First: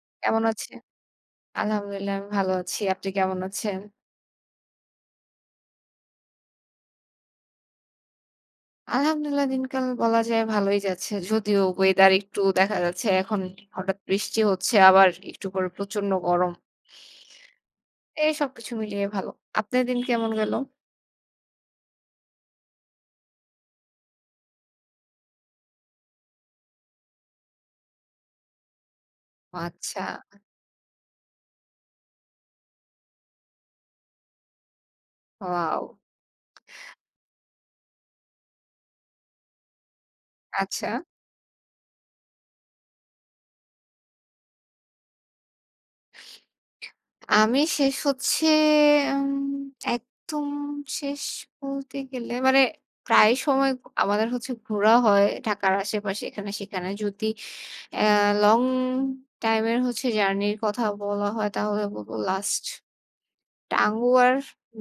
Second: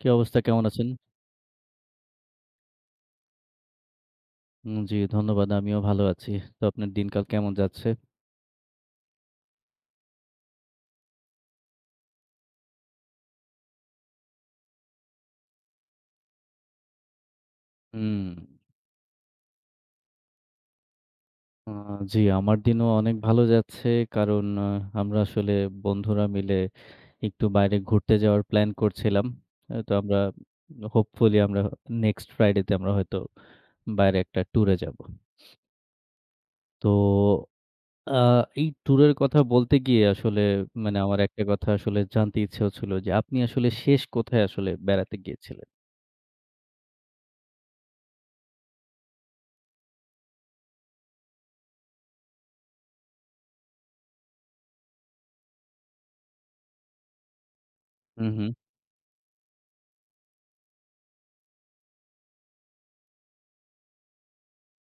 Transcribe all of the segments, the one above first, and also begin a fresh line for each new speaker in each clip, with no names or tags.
কী অবস্থা
কেমন
কেমন
আছে?
আছেন?
আলহামদুলিল্লাহ আমি ভালো আছি। আপনি কেমন আছেন?
উ জ্বি ধন্যবাদ। আমিও ভালো আছি। তো আপনার দিনকাল কেমন যাচ্ছে?
আলহামদুলিল্লাহ দিনকাল বলা যায় ভালোই যাচ্ছে। যদিও ওয়েদার একটু দেখা যাচ্ছে এখন হঠাৎ বৃষ্টি হচ্ছে আবার একটু পরে প্রচন্ড গরম।
হুম।
এই সবকিছু মিলিয়ে ভালো। আপনার দিন কেমন গেল?
আ জ্বি আমার দিনও অনেক ভালো যাচ্ছে। কারণ আমরা আসলে বন্ধুরা মিলে একটু বাইরে ঘুরতে যাওয়ার প্ল্যান করছিলাম।
ও
আ তো
আচ্ছা।
আমরা হোপফুলি আমরা নেক্সট ফ্রাইডে তে আমরা হয়তো বাইরে একটা ট্যুর এ যাবো।
ওয়াও!
তো আ এই ট্যুরের কথা বলতে গিয়ে আসলে
আচ্ছা।
মানে আমার একটা কথা আসলে জানতে ইচ্ছা হচ্ছিল যে আপনি আসলে শেষ কোথায় আসলে বেড়াতে গিয়েছিলেন?
আমি শেষ হচ্ছে আম একদম শেষ বলতে গেলে মানে প্রায় সময় আমাদের হচ্ছে ঘোরা হয় ঢাকার আশেপাশে এখানে সেখানে, যদি এ
হুম, হুম।
লং টাইম এর হচ্ছে জার্নির কথা বলা হয় তাহলে বলবো লাস্ট। টাঙ্গুয়ার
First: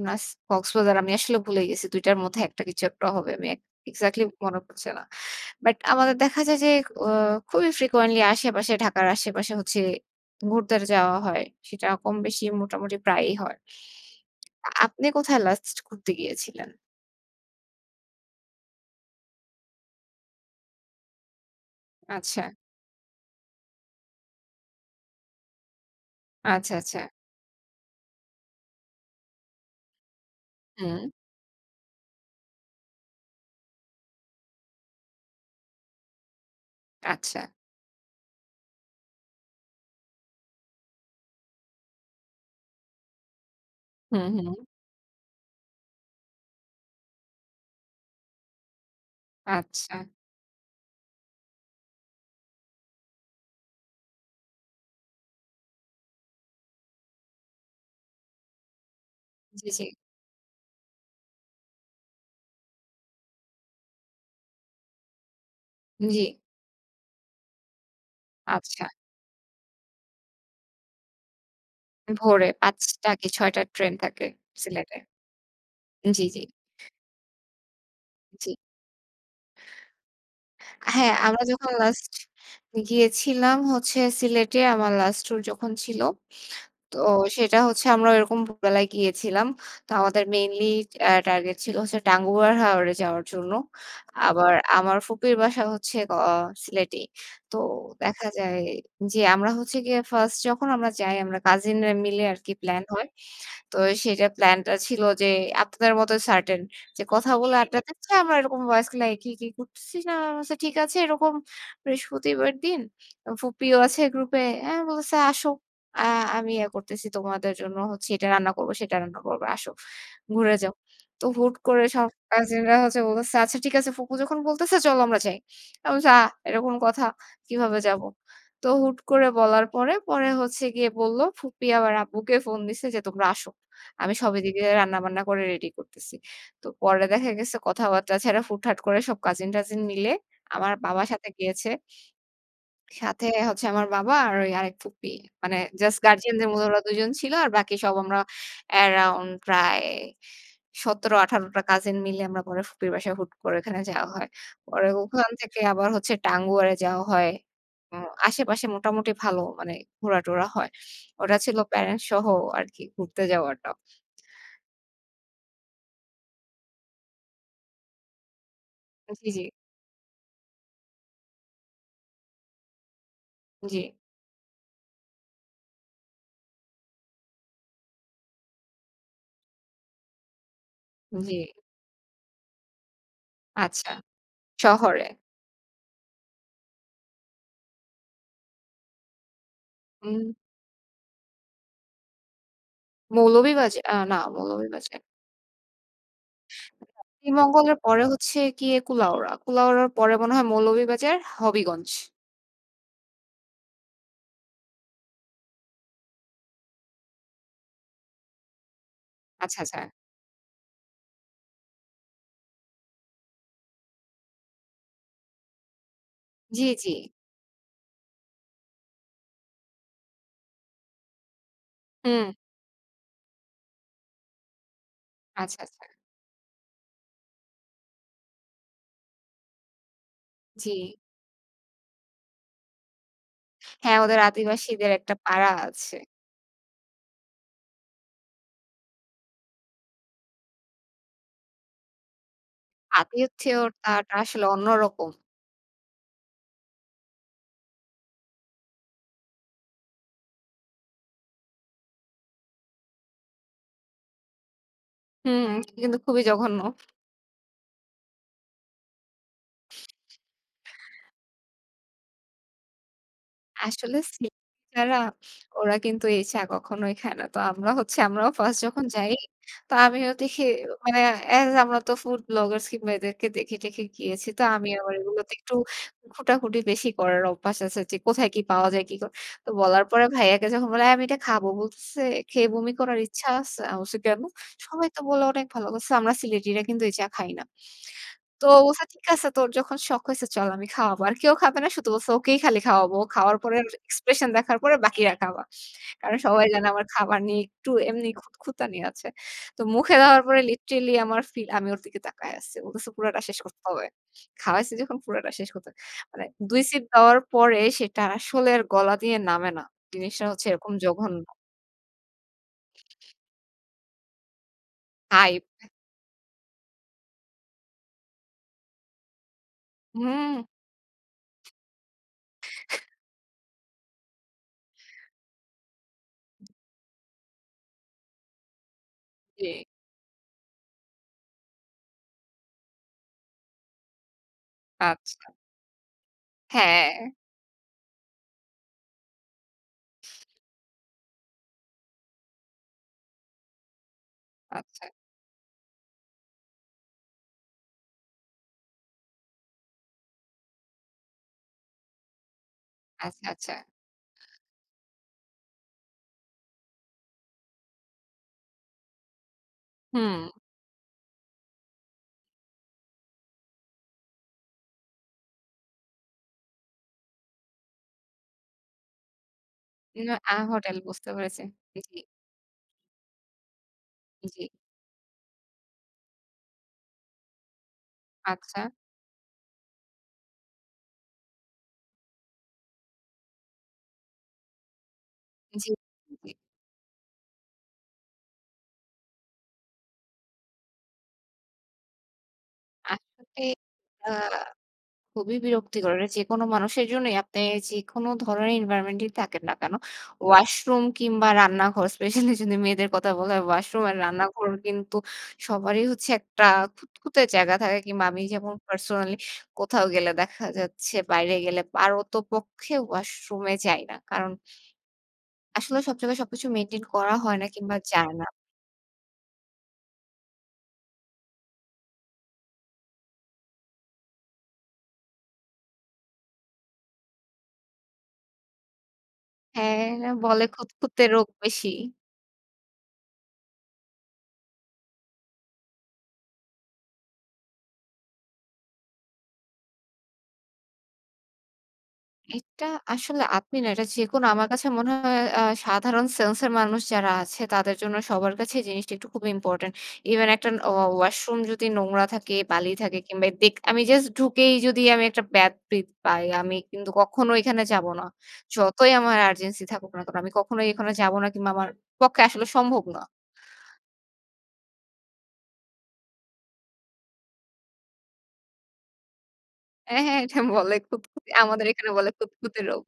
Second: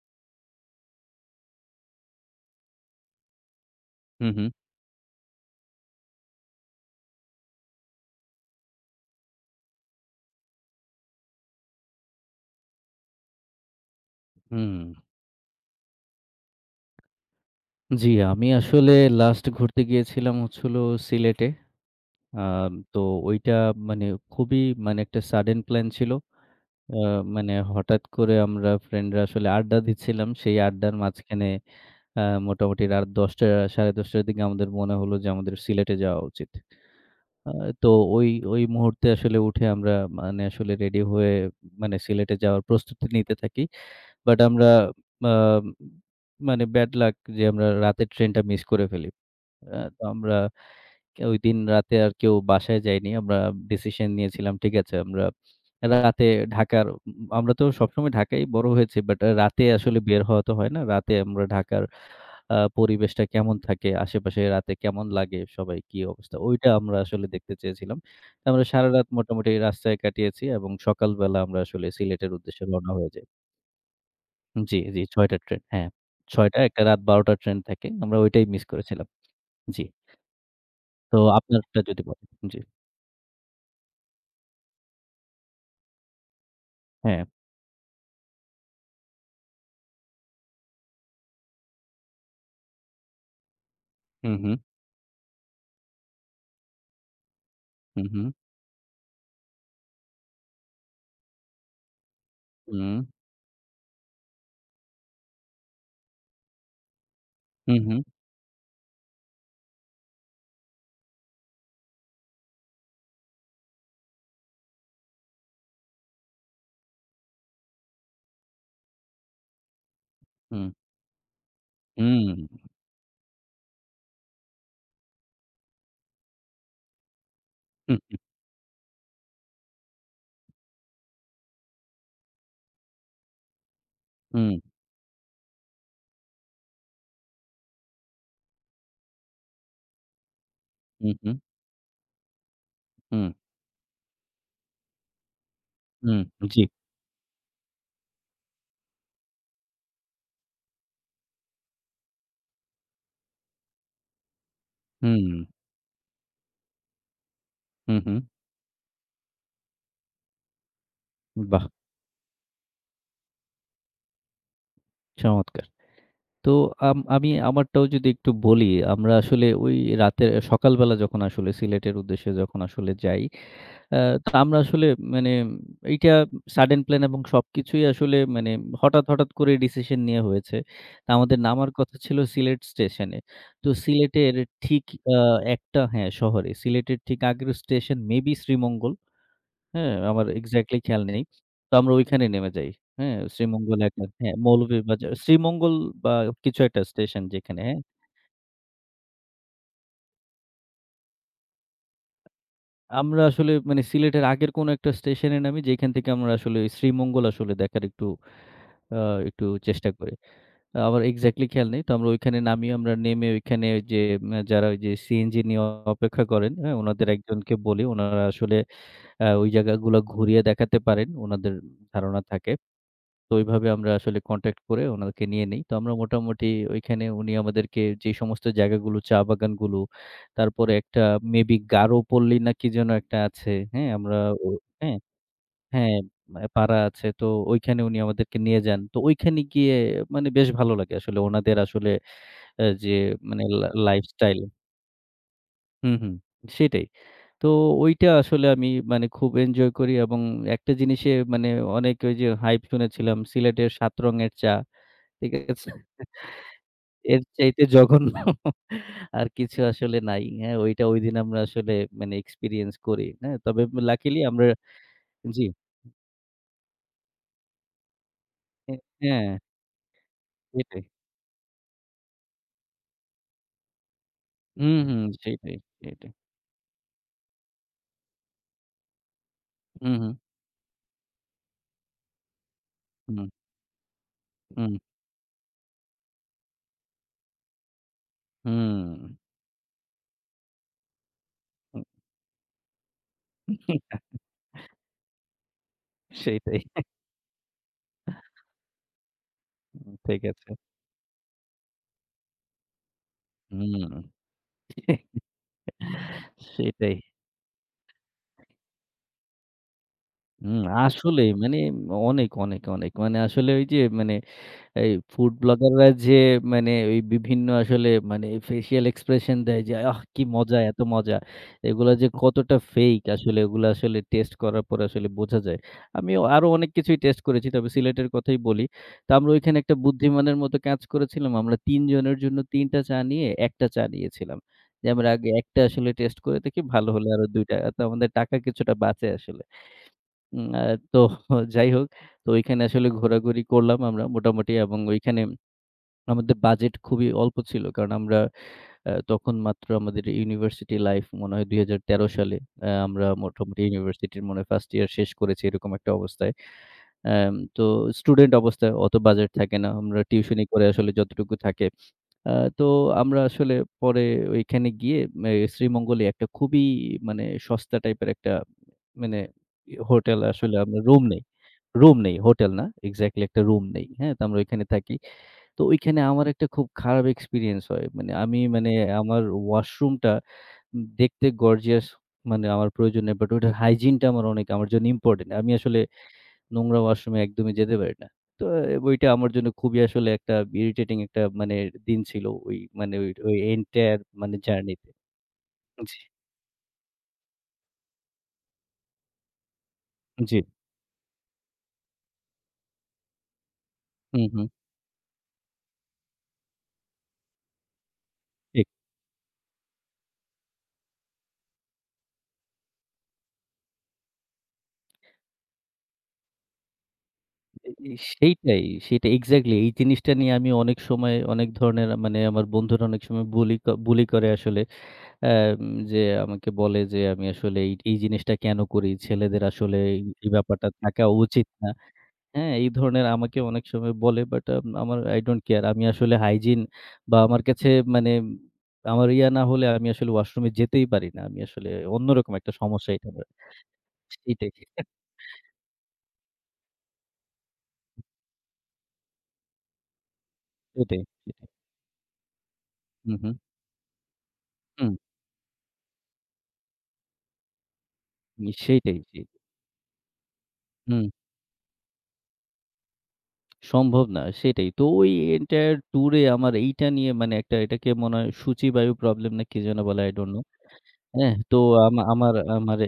লাস্ট কক্সবাজার আমি আসলে ভুলে গেছি। ২ টার মধ্যে এটা কিছু একটা হবে। মেক এক্সাক্টলি
হুম, হুম।
মনে পড়ছে না। বাট আমাদের দেখা যায় যে অ খুবই ফ্রিকোয়েন্টলি আশেপাশে ঢাকার আশেপাশে হচ্ছে ঘুরতে যাওয়া হয়। সেটা কম বেশি মোটামুটি প্রায়ই হয়।
হুম।
আপনে কোথায় লাস্ট ঘুরতে গিয়েছিলেন?
জ্বি আমি আসলে লাস্ট ঘুরতে গিয়েছিলাম হচ্ছিল সিলেটে। আ
আচ্ছা।
তো ঐটা মানে খুবই মানে একটা সাডেন প্ল্যান ছিল।
আচ্ছা,
আ
আচ্ছা।
মানে হঠাৎ করে আমরা ফ্রেন্ডরা আসলে আড্ডা দিচ্ছিলাম। সেই আড্ডার
হুম।
মাঝখানে আ মোটামুটি রাত ১০ঃ০০ ১০ঃ৩০ র দিকে আমাদের মনে হল যে আমাদের সিলেটে যাওয়া উচিত।
আচ্ছা।
আ তো ওই ওই মুহূর্তে আসলে উঠে আমরা মানে আসলে রেডি হয়ে মানে সিলেটে যাওয়ার প্রস্তুতি নিতে থাকি।
হু,
বাট
হু।
আমরা আম মানে ব্যাডলাক যে আমরা রাতের ট্রেনটা মিস করে ফেলি। আ
আচ্ছা।
তো আমরা ক ঐদিন রাতে আর কেউ বাসায় যাইনি। আমরা ডিসিশন নিয়েছিলাম। ঠিক আছে? আমরা রাতে ঢাকার, ম আমরা তো সবসময় ঢাকায়ই বড় হয়েছি। বাট রাতে
জী, জী।
আসলে বের হওয়া তো হয় না। রাতে আমরা ঢাকার আ পরিবেশটা কেমন থাকে, আশেপাশে রাতে কেমন লাগে সবাই কি
জ্বী।
অবস্থা। ঐটা আমরা আসলে দেখতে চেয়েছিলাম। আমরা
আচ্ছা।
সারারাত মোটামুটি রাস্তায় কাটিয়েছি এবং সকালবেলা আমরা আসলে সিলেটের
ভোরে
উদ্দেশ্যে রওনা
৫ঃ০০
হয়ে যাই।
কি ৬ঃ০০ র ট্রেন থাকে
জ্বি,
সিলেটে।
জ্বি ৬ঃ০০ র ট্রেন। হ্যাঁ।
জ্বী, জ্বী।
৬ঃ০০, একটা রাত ১২ঃ০০ র ট্রেন থাকে। আমরা ঐটাই
জ্বি।
মিস করেছিলাম। জ্বি।
হ্যাঁ,
তো
আমরা যখন
আপনারটা যদি
লাস্ট
বলে জ্বী।
গিয়েছিলাম হচ্ছে সিলেটে আমার লাস্ট ট্যুর যখন ছিল। তো
হ্যাঁ।
সেটা হচ্ছে আমরা ঐরকম ভোরবেলায় গিয়েছিলাম। তো আমাদের মেইনলি আ টার্গেট ছিল হচ্ছে টাঙ্গুয়া হাওরে যাওয়ার জন্য।
হু, হু।
আমার ফুপির বাসা হচ্ছে ক আ সিলেটই। তো
হু,
দেখা
হু।
যায় যে আমরা হচ্ছে গিয়ে 1st যখন আমরা যাই আমরা কাজীনরা মিলে আরকি প্ল্যান
হুম।
হয়। তো সেটার প্ল্যানটা ছিল যে আপনাদের মতই সার্টেন যে কথা বলে
হু,
আড্ডা
হু।
দিছে। আমরা এরকম ওয়াজ কি, কি করতেছি না। আমি বলছি ঠিক আছে এরকম বৃহস্পতিবার দিন। অ ফুপিও আছে গ্রুপে। হ্যাঁ, বলছে, "আসো। আ আমি ইয়ে করতেছি তোমাদের জন্য হচ্ছে এটা রান্না করব, সেটা রান্না করব। আসো। ঘুরে
হুম।
যাও।" তো হুট করে সব
হুম।
কাজিনরা হচ্ছে বলতেছে, "আচ্ছা ঠিক আছে। ফুপু যখন বলতেছে চল আমরা যাই।" আমি বলছি, "আ এটা কোনো কথা? কিভাবে
হু,
যাবো?"
হু।
তো হুট করে বলার পরে হচ্ছে গিয়ে বলল, ফুপি আবার আব্বুকে ফোন দিছে যে, "তোমরা আসো। আমি সবই
হুম।
এদিকে রান্না-বান্না করে রেডি করতেছি।" তো পরে দেখা গেছে কথাবার্তা ছাড়া হুট-করে সব কাজীন-টাজীন মিলে আমার বাবার
হু,
সাথে
হু।
গিয়েছে সাথে
হুম।
হচ্ছে আমার বাবা আর ঐ আরেক ফুপি। মানে জাস্ট
হুম
গার্ডিয়ানদের
জ্বি।
মধ্যে ২ জন ছিল। আর বাকি সব আমরা আরাউন্ড প্রায় ১৭-১৮ টা কাজীন মিলে আমরা পরে ফুপির বাসায় হুট করে ওখানে যাওয়া হয়। পরে ওখান
হুম।
থেকে আবার হচ্ছে টাঙ্গুয়ারে যাওয়া হয়।
হু,
আ
হু।
আশেপাশে মোটামুটি ভালো মানে ঘোরা-টোরা হয়। ওটা ছিল
বাহ!
প্যারেন্টস সহ আরকি ঘুরতে যাওয়াটা।
চমৎকার। তো আম আমি আমারটাও যদি একটু বলি আমরা
উ জি, জি।
আসলে ওই রাতে সকালবেলা যখন আসলে সিলেটের উদ্দেশ্যে যখন আসলে যাই।
জ্বী।
আ তো আমরা আসলে মানে এইটা সাডেন প্ল্যান এবং সবকিছুই আসলে মানে হঠাৎ, হঠাৎ করে ডিসিশন নেয়া হয়েছে।
জ্বী।
আমাদের নামার কথা ছিল সিলেট স্টেশনে। তো
আচ্ছা।
সিলেটের ঠিক
শহরে।
আ একটা হ্যাঁ শহরে সিলেটের ঠিক আগের স্টেশন মেবি শ্রীমঙ্গল। হ্যাঁ
হুম।
আমার এক্সাক্টলি খেয়াল নেই। তো আমরা ঐখানেই নেমে যাই। হ্যাঁ
মৌলবী
শ্রীমঙ্গল
বাজে
এক
আ না
হ্যাঁ,
মৌলবী বাজে
মৌলভীবাজার শ্রীমঙ্গল বা কিছু একটা
[unintelligible]
স্টেশন যেখানে
শ্রীমঙ্গলের পরে হচ্ছে গিয়ে কুলাউড়া। কুলাউড়ার পরে মনে হয় মৌলভীবাজার হবিগঞ্জ।
আমরা আসলে মানে সিলেটের আগের কোনো একটা স্টেশন এ নামি যেখান থেকে আমরা আসলে শ্রীমঙ্গল আসলে দেখার একটু আ একটু
আচ্ছা, আচ্ছা।
চেষ্টা করি। আমার এক্সাক্টলি খেয়াল নেই। তো আমরা ঐখানে নামিয়ে আমরা নেমে ওইখানে যে যারা ওইযে সিএনজি নিয়ে অপেক্ষা করেন
জ্বি,
আ
জ্বি।
উনাদের একজনকে বলি উনারা আসলে আ ওই জায়গাগুলা ঘুরিয়ে দেখাতে পারেন। উনাদের ধারণা
হুম।
থাকে। তো ওইভাবে আমরা আসলে কনট্যাক্ট করে ওনাকে নিয়ে
আচ্ছা,
নেই। তো
আচ্ছা।
আমরা মোটামুটি ওইখানে উনি আমাদেরকে যে সমস্ত জায়গাগুলো চা বাগানগুলো তারপরে
জ্বী।
একটা মেবি গারো পল্লী না কি যেন একটা আছে। হ্যাঁ
হ্যাঁ
আমরা
ওদের
ও
আদিবাসীদের
হ্যাঁ,
একটা পাড়া
হ্যাঁ
আছে।
ম পাড়া আছে। তো ঐখানে উনি আমাদেরকে নিয়ে যান। তো ঐখানে গিয়ে মানে বেশ ভালো লাগে আসলে ওনাদের আসলে আ যে মানে লা
আতিথেয়তাটা
লাইফস্টাইল
আসলে অন্যরকম।
হুম, হুম সেটাই। তো, ঐটা আসলে আমি মানে খুব এনজয় করি এবং একটা জিনিসে মানে অনেক ঐ যে হাইপ শুনেছিলাম, সিলেটের ৭ রঙের চা। ঠিক আ
হুম,
আছে?
কিন্তু খুবই জঘন্য।
এর চাইতে জঘন্য। আর কিছু আসলে নাই। অ্যা ঐটা ঐদিন আমরা আসলে মানে এক্সপেরিয়েন্স করি। অ্যা তবে
আসলে
লাকিলি
[unintelligible]
আমরা
ছাড়া
জ্বী।
ওরা কিন্তু এই চা কখনোই খায় না। তো আমরা হচ্ছে আমরাও ফার্স্ট
অ্যা
যখন যাই
অ্যা
তো আমিও দেখি
সেটাই।
মানে এস আমরা তো ফুড ব্লগার্স কিংবা এদেরকে দেখে-টেখে গিয়েছি। তো আমি
উম
আবার
হুম
এগুলোতে একটু
সেটাই, সেটাই।
খুটাখুটি বেশি করার অভ্যাস আছে যে কোথায় কি পাওয়া যায়, কি করা। তো বলার
হু,
পরে
হু।
ভাইয়াকে যখন বলে "এই আমি এটা খাবো" বলতেছে, "খেয়ে বমি করার ইচ্ছা
হুম।
আছে?" আমি বলছি "কেন?
হু, হু।
সবাই তো বললো অনেক ভালো" বলতেছে, "আমরা সিলেটিরা কিন্তু এই চা খাই না।" তো ও বলছে, "ঠিক
হুম।
আছে তোর যখন শখ হইছে চল আমি খাওয়াবো। আর কেউ খাবে না।"
হু।
শুধু বলছে, "ওকেই খালি খাওয়াবো। ও খাওয়ার পরে ওর এক্সপ্রেশন দেখার পরে বাকিরা খাবা।" কারণ সবাই
সেইটাই।
জানে আমার খাবার নিয়ে একটু এমনি খুতখুঁতানি আছে। তো
উম
মুখে দেওয়ার
ঠিক
পরে
আছে।
লিটারেলি আমার ফিল, আমি ওর দিকে তাকায় আসছি। ও বলছে "পুরাটা শেষ করতে হবে।
উম
খাওয়াইছি যখন, পুরাটা শেষ করতে হবে।" মানে ২ সিপ
সেটাই।
দেওয়ার পরে সেটা আসলে আর গলা দিয়ে নামে না। জিনিসটা হচ্ছে
উম
এরকম জঘন্য।
আসলেই মানে অনেক, অনেক, অনেক মানে আসলে ওই যে মানে এই ফুড
হাইপ।
ব্লগাররা যে মানে ওই বিভিন্ন আসলে মানে ফেসিয়াল এক্সপ্রেশন দেয় যে "আহ কি
হুম।
মজা এত মজা।" এগুলা যে কতটা ফেক আসলে এগুলা আসলে টেস্ট করার পর আসলে বোঝা যায়। আমি আরও অনেক কিছুই টেস্ট করেছি। তবে সিলেটের কথাই বলি। তো আমরা ঐখানে
জ্বী।
একটা বুদ্ধিমানের মতো কাজ করেছিলাম। আমরা ৩ জনের জন্য ৩ টা চা নিয়ে ১ টা চা নিয়েছিলাম। যে আমরা
আচ্ছা।
আগে ১ টা আসলে টেস্ট করে দেখি ভালো
হ্যাঁ।
হলে আরো ২ টা। তো আমাদের টাকা কিছুটা বাঁচে আসলে। হুম, তো যাই হোক, তো ঐখানে আসলে ঘোরাঘুরি করলাম আমরা মোটামুটি এবং
আচ্ছা।
ওইখানে আমাদের বাজেট খুবই অল্প ছিল। কারণ আমরা আ তখন মাত্র আমাদের ইউনিভার্সিটি লাইফ মনে হয় ২০১৩ সালে আমরা
আচ্ছা, আচ্ছা।
মোটামুটি ইউনিভার্সিটির মনে হয় ফার্স্ট ইয়ার শেষ করেছি এরকম একটা অবস্থায়। অ্যাম তো স্টুডেন্ট অবস্থায় অত বাজেট থাকে না। আমরা
হুম।
টিউশনি করে আসলে যতটুকু থাকে। অ্যা তো, আমরা আসলে পরে ওইখানে গিয়ে অ্যা শ্রীমঙ্গলই একটা খুবই মানে সস্তা টাইপের একটা মানে ই
না।
হোটেল
আ
আসলে
হোটেল
আমরা রুম
বুঝতে
নেই।
পেরেছি।
রুম
জ্বী।
নেই, হোটেল না। এক্সাক্টলি একটা রুম নেই। হ্যাঁ? তো আমরা
জ্বী।
ঐখানে থাকি। তো ওইখানে আমার একটা খুব খারাপ এক্সপেরিয়েন্স হয়। মানে আমি
আচ্ছা।
মানে আমার ওয়াশরুম টা দেখতে গর্জিয়াস মানে আমার প্রয়োজন নেই। বাট ওইটার হাইজিন টা আমার অনেক আমার জন্য ইম্পোর্টেন্ট। আমি
জ্বী,
আসলে
জ্বী।
নোংরা ওয়াশরুমে একদমই যেতে পারি না। তো অ্যা বইটা আমার জন্য খুবই আসলে একটা ইরিটেটিং একটা মানে দিন ছিল, ওই মানে
আসলে
এনটায়ার
আ
মানে জার্নি তে।
খুবই বিরক্তিকর
জ্বী।
যেকোনো মানুষের জন্যই আপনি যেকোন ধরনের এনভায়রনমেন্ট এ থাকেন না কেনো?
জ্বী।
ওয়াশরুম কিংবা রান্নাঘর স্পেশালই যদি মেয়েদের কথা বলা হয় ওয়াশরুম আর
হু, হু।
রান্নাঘর কিন্তু সবারই হচ্ছে একটা খুঁতখুতে জায়গা থাকে কিংবা আমি যেমন
ঠিক।
পার্সোনালি কোথাও গেলে দেখা যাচ্ছে বাইরে গেলে পারতপক্ষে ওয়াশরুম এ যাই না। কারণ আসলে সব জায়গায় সবকিছু মেইনটেইন করা হয় না, কিংবা
[unintelligible]
যায় না।
সেইটাই সেইটাই এক্সাক্টলি এই জিনিসটা নিয়ে আমি অনেক সময় অনেক ধরনের মানে আমার বন্ধুরা অনেক সময় বুলি বুলি করে আসলে। অ্যা যে আমাকে বলে যে আমি আসলে এ এই জিনিসটা কেন করি? ছেলেদের আসলে
হ্যাঁ, হ্যাঁ
এই
বলে
ব্যাপারটা থাকা
খুঁতখুঁতে রোগ
উচিত
বেশি।
না। হ্যাঁ? এই ধরণ আমাকে অনেক সময় বলে, বাট আম আমার আই ডোন্ট কেয়ার আমি আসলে হাইজিন বা আমার কাছে মানে আমার ইয়া না হলে আমি আসলে ওয়াশরুমে যেতেই পারি না। আমি আসলে অন্যরকম একটা
এটা
সমস্যা এখানে
আসলে আপনি এটা যেকোনো আমার
সেটাই।
কাছে মনে হয় আ সাধারণ সেন্স এর মানুষ যারা আছে তাদের জন্য সবার কাছে জিনিসটা খুবই ইম্পোর্টেন্ট। ইভেন একটা ন ও
সেটাই।
ওয়াশরুম
সেটাই।
যদি নোংরা থাকে, বালি থাকে
হু,
কিংবা
হু।
দেখ আমি জাস্ট ঢুকেই যদি
হুম।
আমি একটা ব্যাড ব্রিথ পাই আমি কিন্তু কখনো এখানে যাবো না।
নিশ্চয়ই
যতই
তাই,
আমার
জ্বী।
আর্জেন্সি থাকুক না, আমি কখনোই এখানে
হুম।
যাব না কিংবা আমার পক্ষে আসলে সম্ভব না।
সম্ভব না। সেটাই। তো ওইটা ইন্টায়ার ট্যুর এ আমার এইটা নিয়ে মানে একটা এটাকে মনে হয় সূচী বায়ু প্রবলেম না কি যেন
অ্যা
বলে, আই
হ্যাঁ
ডন্ট
এটা
নো।
বলে খুঁতখুঁতে।
অ্যাহ তো
আমাদের এখানে
আম
বলে
আমার
খুঁতখুঁতে
আমার
রোগ।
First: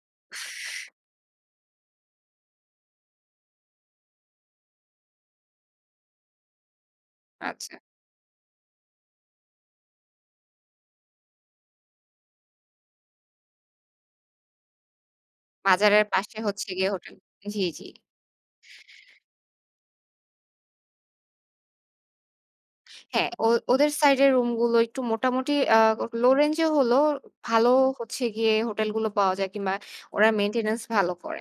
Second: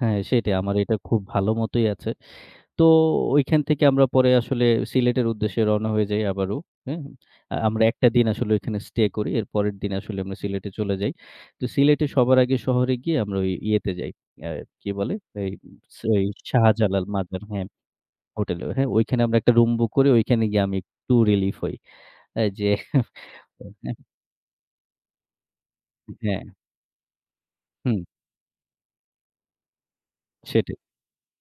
হ্যাঁ, সেটাই আমার এটা খুব ভালো মতোই আছে। তো ঐখান থেকে আমরা পরে আসলে সিলেটের উদ্দেশ্যে রওনা হয়ে যাই আবারও। হুম?
আচ্ছা।
আমরা ১ দিন আসলে ওখানে স্টে করি। এর পরের দিন আসলে আমরা সিলেটে চলে যাই। তো সিলেটে সবার আগে শহরে গিয়ে আমরা ওই ইয়েতে যাই আ কি বলে এই
বাজারের
ওই
পাশে হচ্ছে গিয়ে
শাহজালাল
হোটেল।
মাজার
জ্বী,
হ্যাঁ
জ্বী।
হোটেলে। হ্যাঁ, ঐখানে আমরা একটা রুম বুক করি ঐখানে গিয়ে আমি একটু রিলিফ হই। এই যে
হ্যাঁ, ও ওদের
[unintelligible]
সাইড এর রুম গুলো একটু মোটামুটি আ লো
হ্যাঁ।
রেঞ্জ এ হলেও ভালো
হুম।
হচ্ছে গিয়ে, হোটেল গুলো পাওয়া যায় কিংবা ওরা
সেটাই।
মেইনটেন্যান্স ভালো করে।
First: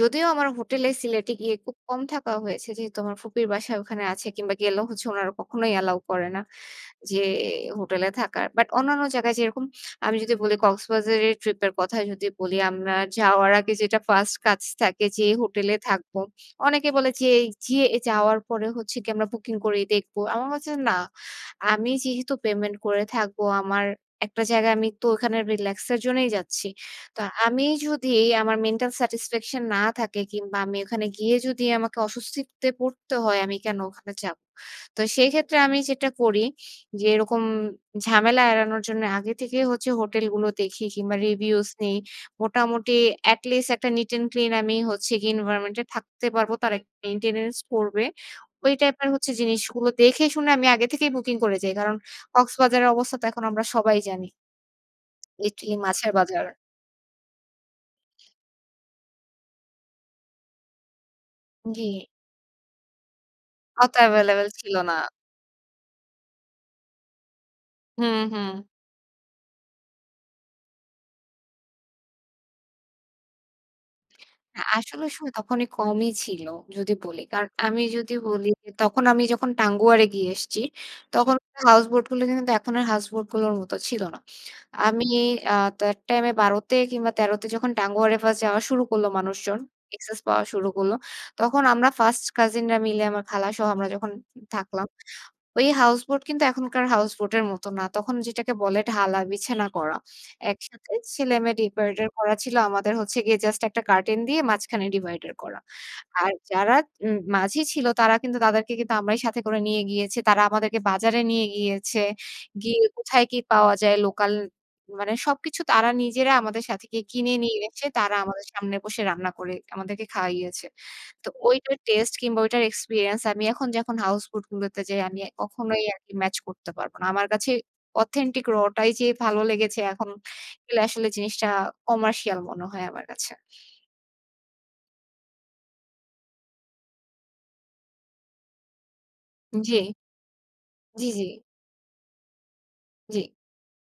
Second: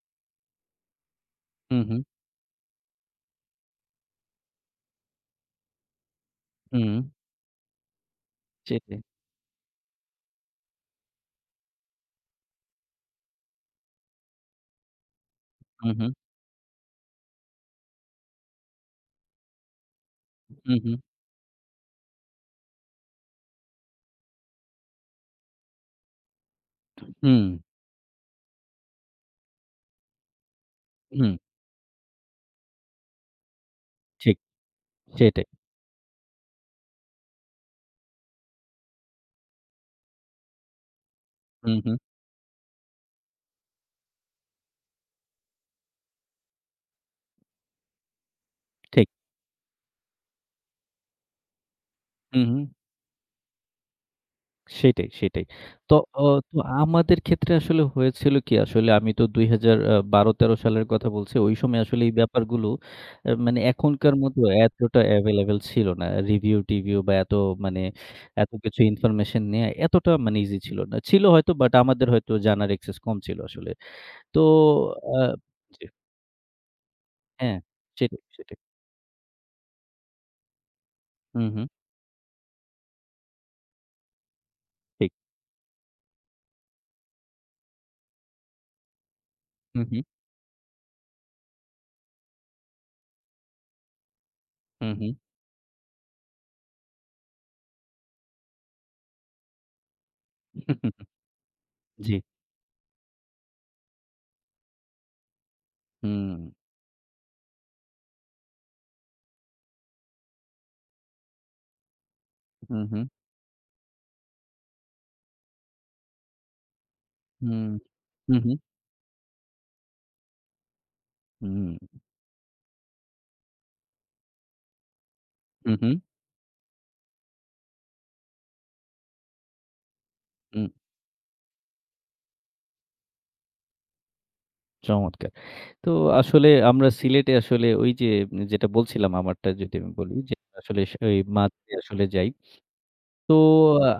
যদিও আমার হোটেলে সিলেটে গিয়ে খুব
হু,
কম
হু।
থাকা হয়েছে। যেহেতু আমার ফুপির বাসা ওখানে আছে কিংবা, গেলে হচ্ছে ওনারা কখনোই অ্যালাও করে না।
হুম।
যে হোটেলে থাকার। বাট
সেটাই।
অন্যান্য জায়গায় যেরকম আমি যদি বলি কক্সবাজারের ট্রিপ এর কথাই যদি বলি, আমরা যাওয়ার আগে যেটা ফার্স্ট কাজ থাকে যে হোটেলে
হু, হু।
থাকব। অনেকে বলে যে যে যাওয়ার পরে হচ্ছে কি আমরা বুকিং করেই দেখবো। আমার মনে
হু,
হচ্ছে
হু।
না। আমি যেহেতু পেমেন্ট করে থাকবো, আমার একটা জায়গায় আমি তো ওখানে রিল্যাক্স এর জন্যই যাচ্ছি। তো
হুম।
আমি যদি, আমার মেন্টাল স্যাটিসফ্যাকশন না থাকে, কিংবা আমি ওখানে
হুম।
গিয়ে যদি আমাকে অস্বস্তিতে পড়তে হয় আমি কেন ওখানে
ঠিক,
যাবো? তো সেই
সেটাই।
ক্ষেত্রে আমি যেটা করি যে এরকম ঝামেলা এড়ানোর জন্য আগে থেকেই হচ্ছে হোটেল গুলো দেখি কিংবা রিভিউজ
হু, হু।
নেই। মোটামুটি অ্যাট লিস্ট একটা নিট অ্যান্ড ক্লিন আমি হচ্ছে এনভায়রনমেন্ট এ থাকতে পারব। তার একটা মেইনটেন্যান্স পড়বে। ওই
ঠিক।
টাইপের হচ্ছে জিনিসগুলো দেখে শুনে আমি আগে থেকেই বুকিং করে যাই। কারণ,
হু, হু।
কক্সবাজারের অবস্থা তো এখন আমরা সবাই জানি।
সেটাই, সেটাই।
এটি
তো
মাছের
ও
বাজার।
তো আমাদের ক্ষেত্রে আসলে হয়েছিল কি আসলে আমি তো ২০১২-১৩ সালের কথা বলছি। ওই সময়
জ্বী।
আসলে এই ব্যাপারগুলো আ মানে
অত
এখনকার মতো
এভেইলেবল ছিল না।
এতটা এভেইলেবল ছিল না। রিভিউ টিভিউ বা এত মানে
হুম,
এত
হুম।
কিছু ইনফরমেশন নেওয়া এতটা মানে ইজি ছিল না। ছিল হয়তো, বাট আমাদের হয়তো জানার অ্যাক্সেস কম ছিল আসলে। তো
আ আসলে
আ
সময় তখনই
জ্বী।
কমই ছিল যদি বলি।
হ্যাঁ,
আমি যদি
সেটাই,
বলি
সেটাই।
যে তখন আমি যখন টাঙ্গুয়ারে গিয়ে এসছি, তখন
হু, হু।
কার হাউস বোট গুলো কিন্তু এখন এর হাউস বোট গুলোর মত ছিল না। আমি
ঠিক।
আ তো অ্যাট টাইম এ ১২-তে কিংবা ১৩-তে যখন টাঙ্গুয়ারে ফার্স্ট যাওয়া শুরু করল মানুষজন।
হু, হু।
এক্সেস পাওয়া শুরু করল। তখন আমরা ফার্স্ট কাজিন রা মিলে আমার খালা সহ আমরা যখন থাকলাম।
হু, হু।
ওই হাউস বোট কিন্তু এখনকার হাউস বোট এর মতো না। তখন যেটাকে বলে ঢালা বিছানা করা। একসাথে ছেলে-মেয়ে ডিভাইডার
জ্বী।
করা ছিল, আমাদের হচ্ছে গিয়ে জাস্ট একটা কার্টেন দিয়ে মাঝখানে ডিভাইডার করা। আর
হুম।
যারা উম মাঝি ছিল, তারা কিন্তু তাদেরকে কিন্তু আমরাই সাথে করে নিয়ে গিয়েছি। তারা আমাদেরকে বাজারে নিয়ে গিয়েছে।
হু,
গিয়ে
হু।
কোথায় কি পাওয়া যায়, লোকাল মানে সবকিছু তারা নিজেরা আমাদের সাথে গিয়ে কিনে
হু।
নিয়ে এসে তারা
হু,
আমাদের
হু।
সামনে বসে রান্না করে আমাদেরকে খাওয়াইয়েছে। তো ঐটার
হুম।
টেস্টে কিংবা ওইটার এক্সপেরিয়েন্স আমি এখন যখন হাউস বোড গুলোতে যাই আমি
হু,
কখনোই আর
হু।
ম্যাচ করতে পারবো না। আমার কাছে অথেন্টিক raw টাই যে ভালো লেগেছে এখন
হু।
আসলে জিনিসটা কমার্শিয়াল মনে হয় আমার কাছে।
চমৎকার! তো আসলে আমরা সিলেটে আসলে ওইযে যেটা বলছিলাম আমারটা যদি আমি
জি।
বলি যে আসলে স
জ্বি,
ওই
জ্বি।
মাঝে আসলে যাই।
জ্বী।
তো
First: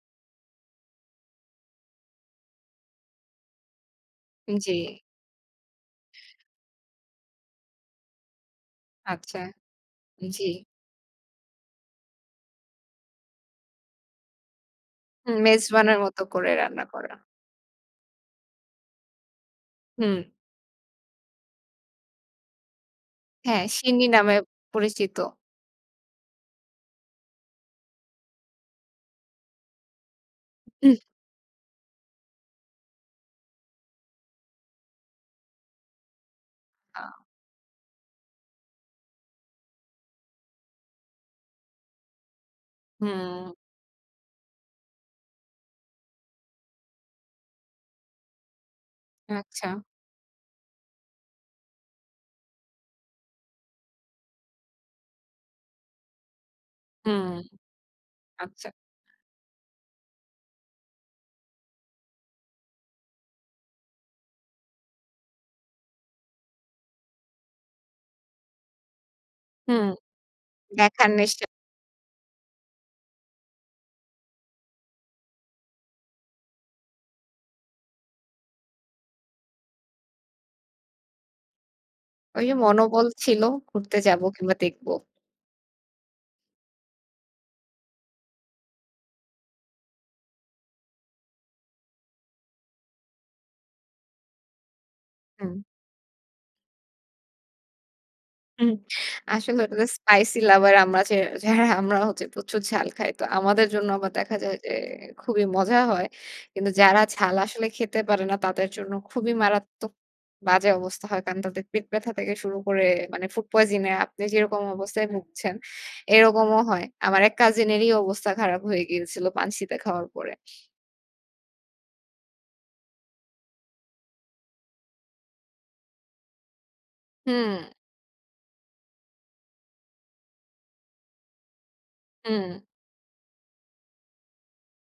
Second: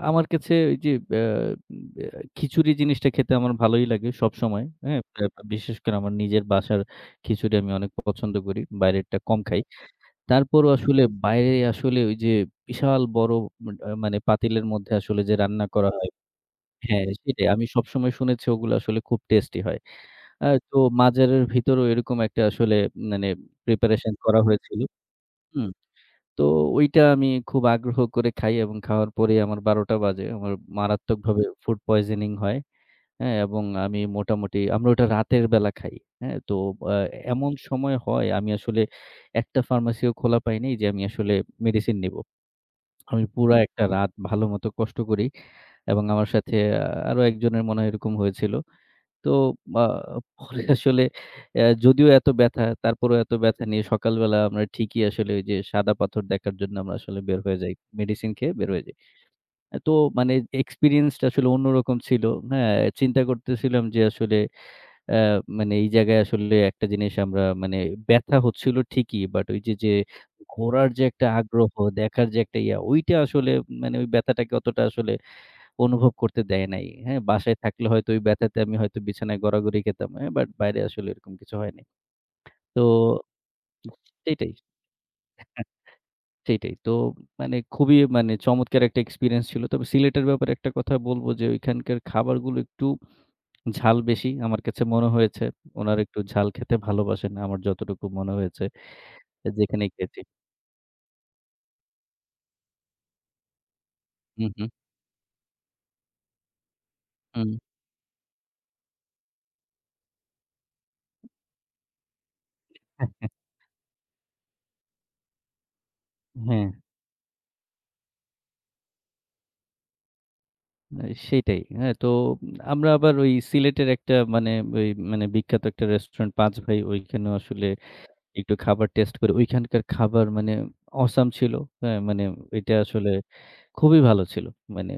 আমার কাছে ওই যে আ আ খিচুড়ি জিনিসটা খেতে আমার ভালোই লাগে সবসময়,
জ্বী।
হ্যাঁ? বে বিশেষ করে আমার নিজের বাসার খিচুড়ি আমি অনেক পছন্দ করি। বাইরেরটা কম
আচ্ছা,
খাই।
জ্বি।
তারপরও আসলে বাইরে আসলে ওই যে বিশাল বড় মানে পাতিলের মধ্যে আসলে যে
উম
রান্না করা
মেজবানের
হয়।
মতো করে রান্না
হ্যাঁ,
করা।
সেটাই আমি সবসময় শুনেছি ওগুলো আসলে খুব টেস্টি হয়।
হুম।
আ তো মাঝের ভিতরেও এরকম একটা আসলে মানে
হ্যাঁ, সিন্নি
প্রিপারেশন
নামে
করা হয়েছিল।
পরিচিত।
হুম, তো ঐটা আমি খুব আগ্রহ করে খাই এবং খাওয়ার পরেই আমার ১২ টা বাজে। আমার
হুম।
মারাত্মকভাবে ফুড পয়জনিং হয়, হ্যাঁ? এবং আমি মোটামুটি আমরা ওটা রাতের বেলা খাই, হ্যাঁ? তো আ
আ
এমন সময় হয় আমি আসলে একটা ফার্মেসিও খোলা পাই নাই যে আমি আসলে মেডিসিন নিবো। আমি
হুম।
পুরা একটা রাত ভালোমতো কষ্ট করি। এবং আমার সাথে আরো একজনের মনে হয় এরকম হয়েছিল। তো
আচ্ছা।
বা পরে আসলে এ যদিও এত ব্যাথা, তারপরেও এত ব্যাথা নিয়ে সকালবেলা আমরা ঠিকই আসলে ওই যে সাদা পাথর দেখার জন্য আমরা আসলে
হুম।
বের হয়ে যাই। মেডিসিন খেয়ে
আচ্ছা।
বের হয়ে যাই। আ তো মানে এক্সপেরিয়েন্স টা আসলে অন্যরকম ছিল, হ্যাঁ? চিন্তা করতেছিলাম যে আসলে এ মানে এই জায়গায় আসলে একটা জিনিস আমরা মানে ব্যাথা হচ্ছিল ঠিকই। বাট ওই যে,
হুম,
যে ঘোরার যে
দেখার
একটা
নেশা।
আগ্রহ, দেখার যে একটা ইয়া ঐটা আসলে মানে ওই ব্যাথাটাকে অতটা আসলে অনুভব করতে দেয় নাই, হ্যাঁ? বাসায় থাকলে হয়তো ওই ব্যাথাতে আমি হয়তো বিছানায় গড়াগড়ি খেতাম, হ্যাঁ? বাট বাইরে আসলে এরকম কিছু হয় নাই।
ওই যে
তো
মনোবল ছিল ঘুরতে যাবো
এইটাই
কিংবা দেখবো।
সেইটাই। তো মানে খুবই মানে চমৎকার একটা এক্সপেরিয়েন্স ছিল। তবে সিলেটের ব্যাপারে একটা কথা বলবো যে ঐখানকার খাবারগুলো একটু ঝাল বেশি। আমার কাছে মনে হয়েছে।
হুম।
উনারা একটু ঝাল খেতে ভালোবাসেন। আমার যতটুকু মনে হয়েছে
হুম, আসলে ওটাতে
যেখানেই খেয়েছি।
স্পাইসি লাভার আমরা যে যারা আমরা হচ্ছে প্রচুর ঝাল খাই। তো আমাদের জন্য আবার দেখা
হু,
যায়
হু।
যে খুবই মজা হয়। কিন্তু যারা ঝাল
হু।
আসলে খেতে পারে না তাদের জন্য খুবই মারাত্মক বাজে অবস্থা হয়। কারণ তাদের পেট ব্যথা থেকে শুরু করে মানে ফুড পয়জন এ আপনি যেরকম অবস্থায় ভুগছেন এরকমও
হ্যাঁ।
হয়। আমার এক কাজিন এরই অবস্থা খারাপ হয়ে গিয়েছিল পানসিতে খাওয়ার পরে।
আ সেটাই। হ্যাঁ? তো আমরা আবার ওই সিলেটের একটা মানে ওই মানে বিখ্যাত একটা রেস্টুরেন্ট 'পাঁচ ভাই' ঐখানেও
হুম।
আসলে একটু খাবার টেস্ট করে ঐখানকার খাবার মানে awesome ছিল, হ্যাঁ? মানে
হুম।
ওইটা আসলে খুবই ভালো ছিল। মানে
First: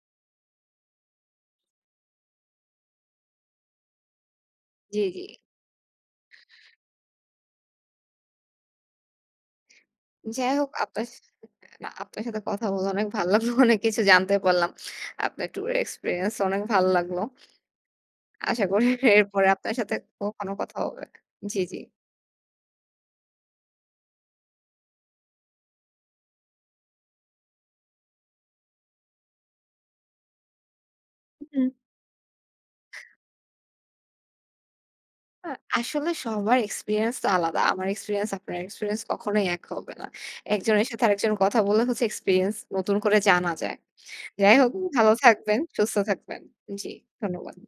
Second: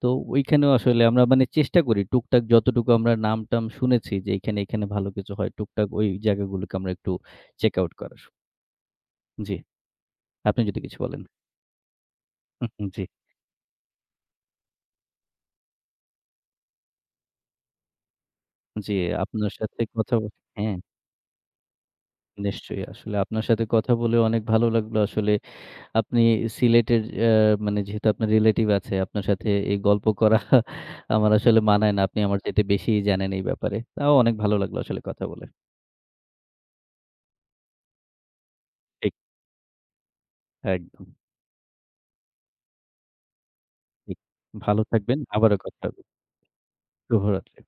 তো ঐখানেও আসলে আমরা মানে চেষ্টা করি টুকটাক যতটুকু আমরা নাম টাম শুনেছি যে এখানে, এখানে
জ্বী,
ভালো
জ্বী।
কিছু হয়। টুকটাক ওই জায়গাগুলোকে আমরা একটু চেক আউট করার। জ্বি।
যাই
আপনি
হোক,
যদি কিছু
আপনার
বলেন।
আপনার স না, সাথে কথা
হু, হু।
বলে
জ্বী।
অনেক ভালো লাগলো। অনেক কিছু জানতে পারলাম। আপনার টুর এর এক্সপেরিয়েন্স অনেক ভালো লাগলো। আশা করি
জ্বী,
এরপরে
আপনার
আপনার
সাথে
সাথে
কথা
কখনো
হ্যাঁ।
কথা হবে। জ্বি, জ্বি।
নিশ্চয়ই আসলে আপনার সাথে কথা বলেও অনেক ভালো লাগলো। আসলে আপনি সিলেটের এ মানে যেহেতু আপনার রিলেটিভ আছে আপনার সাথে এই গল্প করা আমার আসলে
হুম।
মানায় না। আপনি আমার চাইতে বেশি জানেন এই ব্যাপারে। তাও অনেক ভালো লাগলো আসলে কথা বলে।
আ আসলে সবার এক্সপেরিয়েন্স তো আলাদা। আমার এক্সপেরিয়েন্স আপনার এক্সপেরিয়েন্স
ঠিক।
কখনোই এক হবে না। একজনের সাথে
একদম।
আরেকজন কথা বললে হচ্ছে এক্সপেরিয়েন্স নতুন করে জানা যায়।
জি,
যাই হোক,
ভালো
ভালো
থাকবেন। আবারও
থাকবেন,
কথা
সুস্থ
হবে।
থাকবেন। জি,
শুভরাত্রি।
ধন্যবাদ।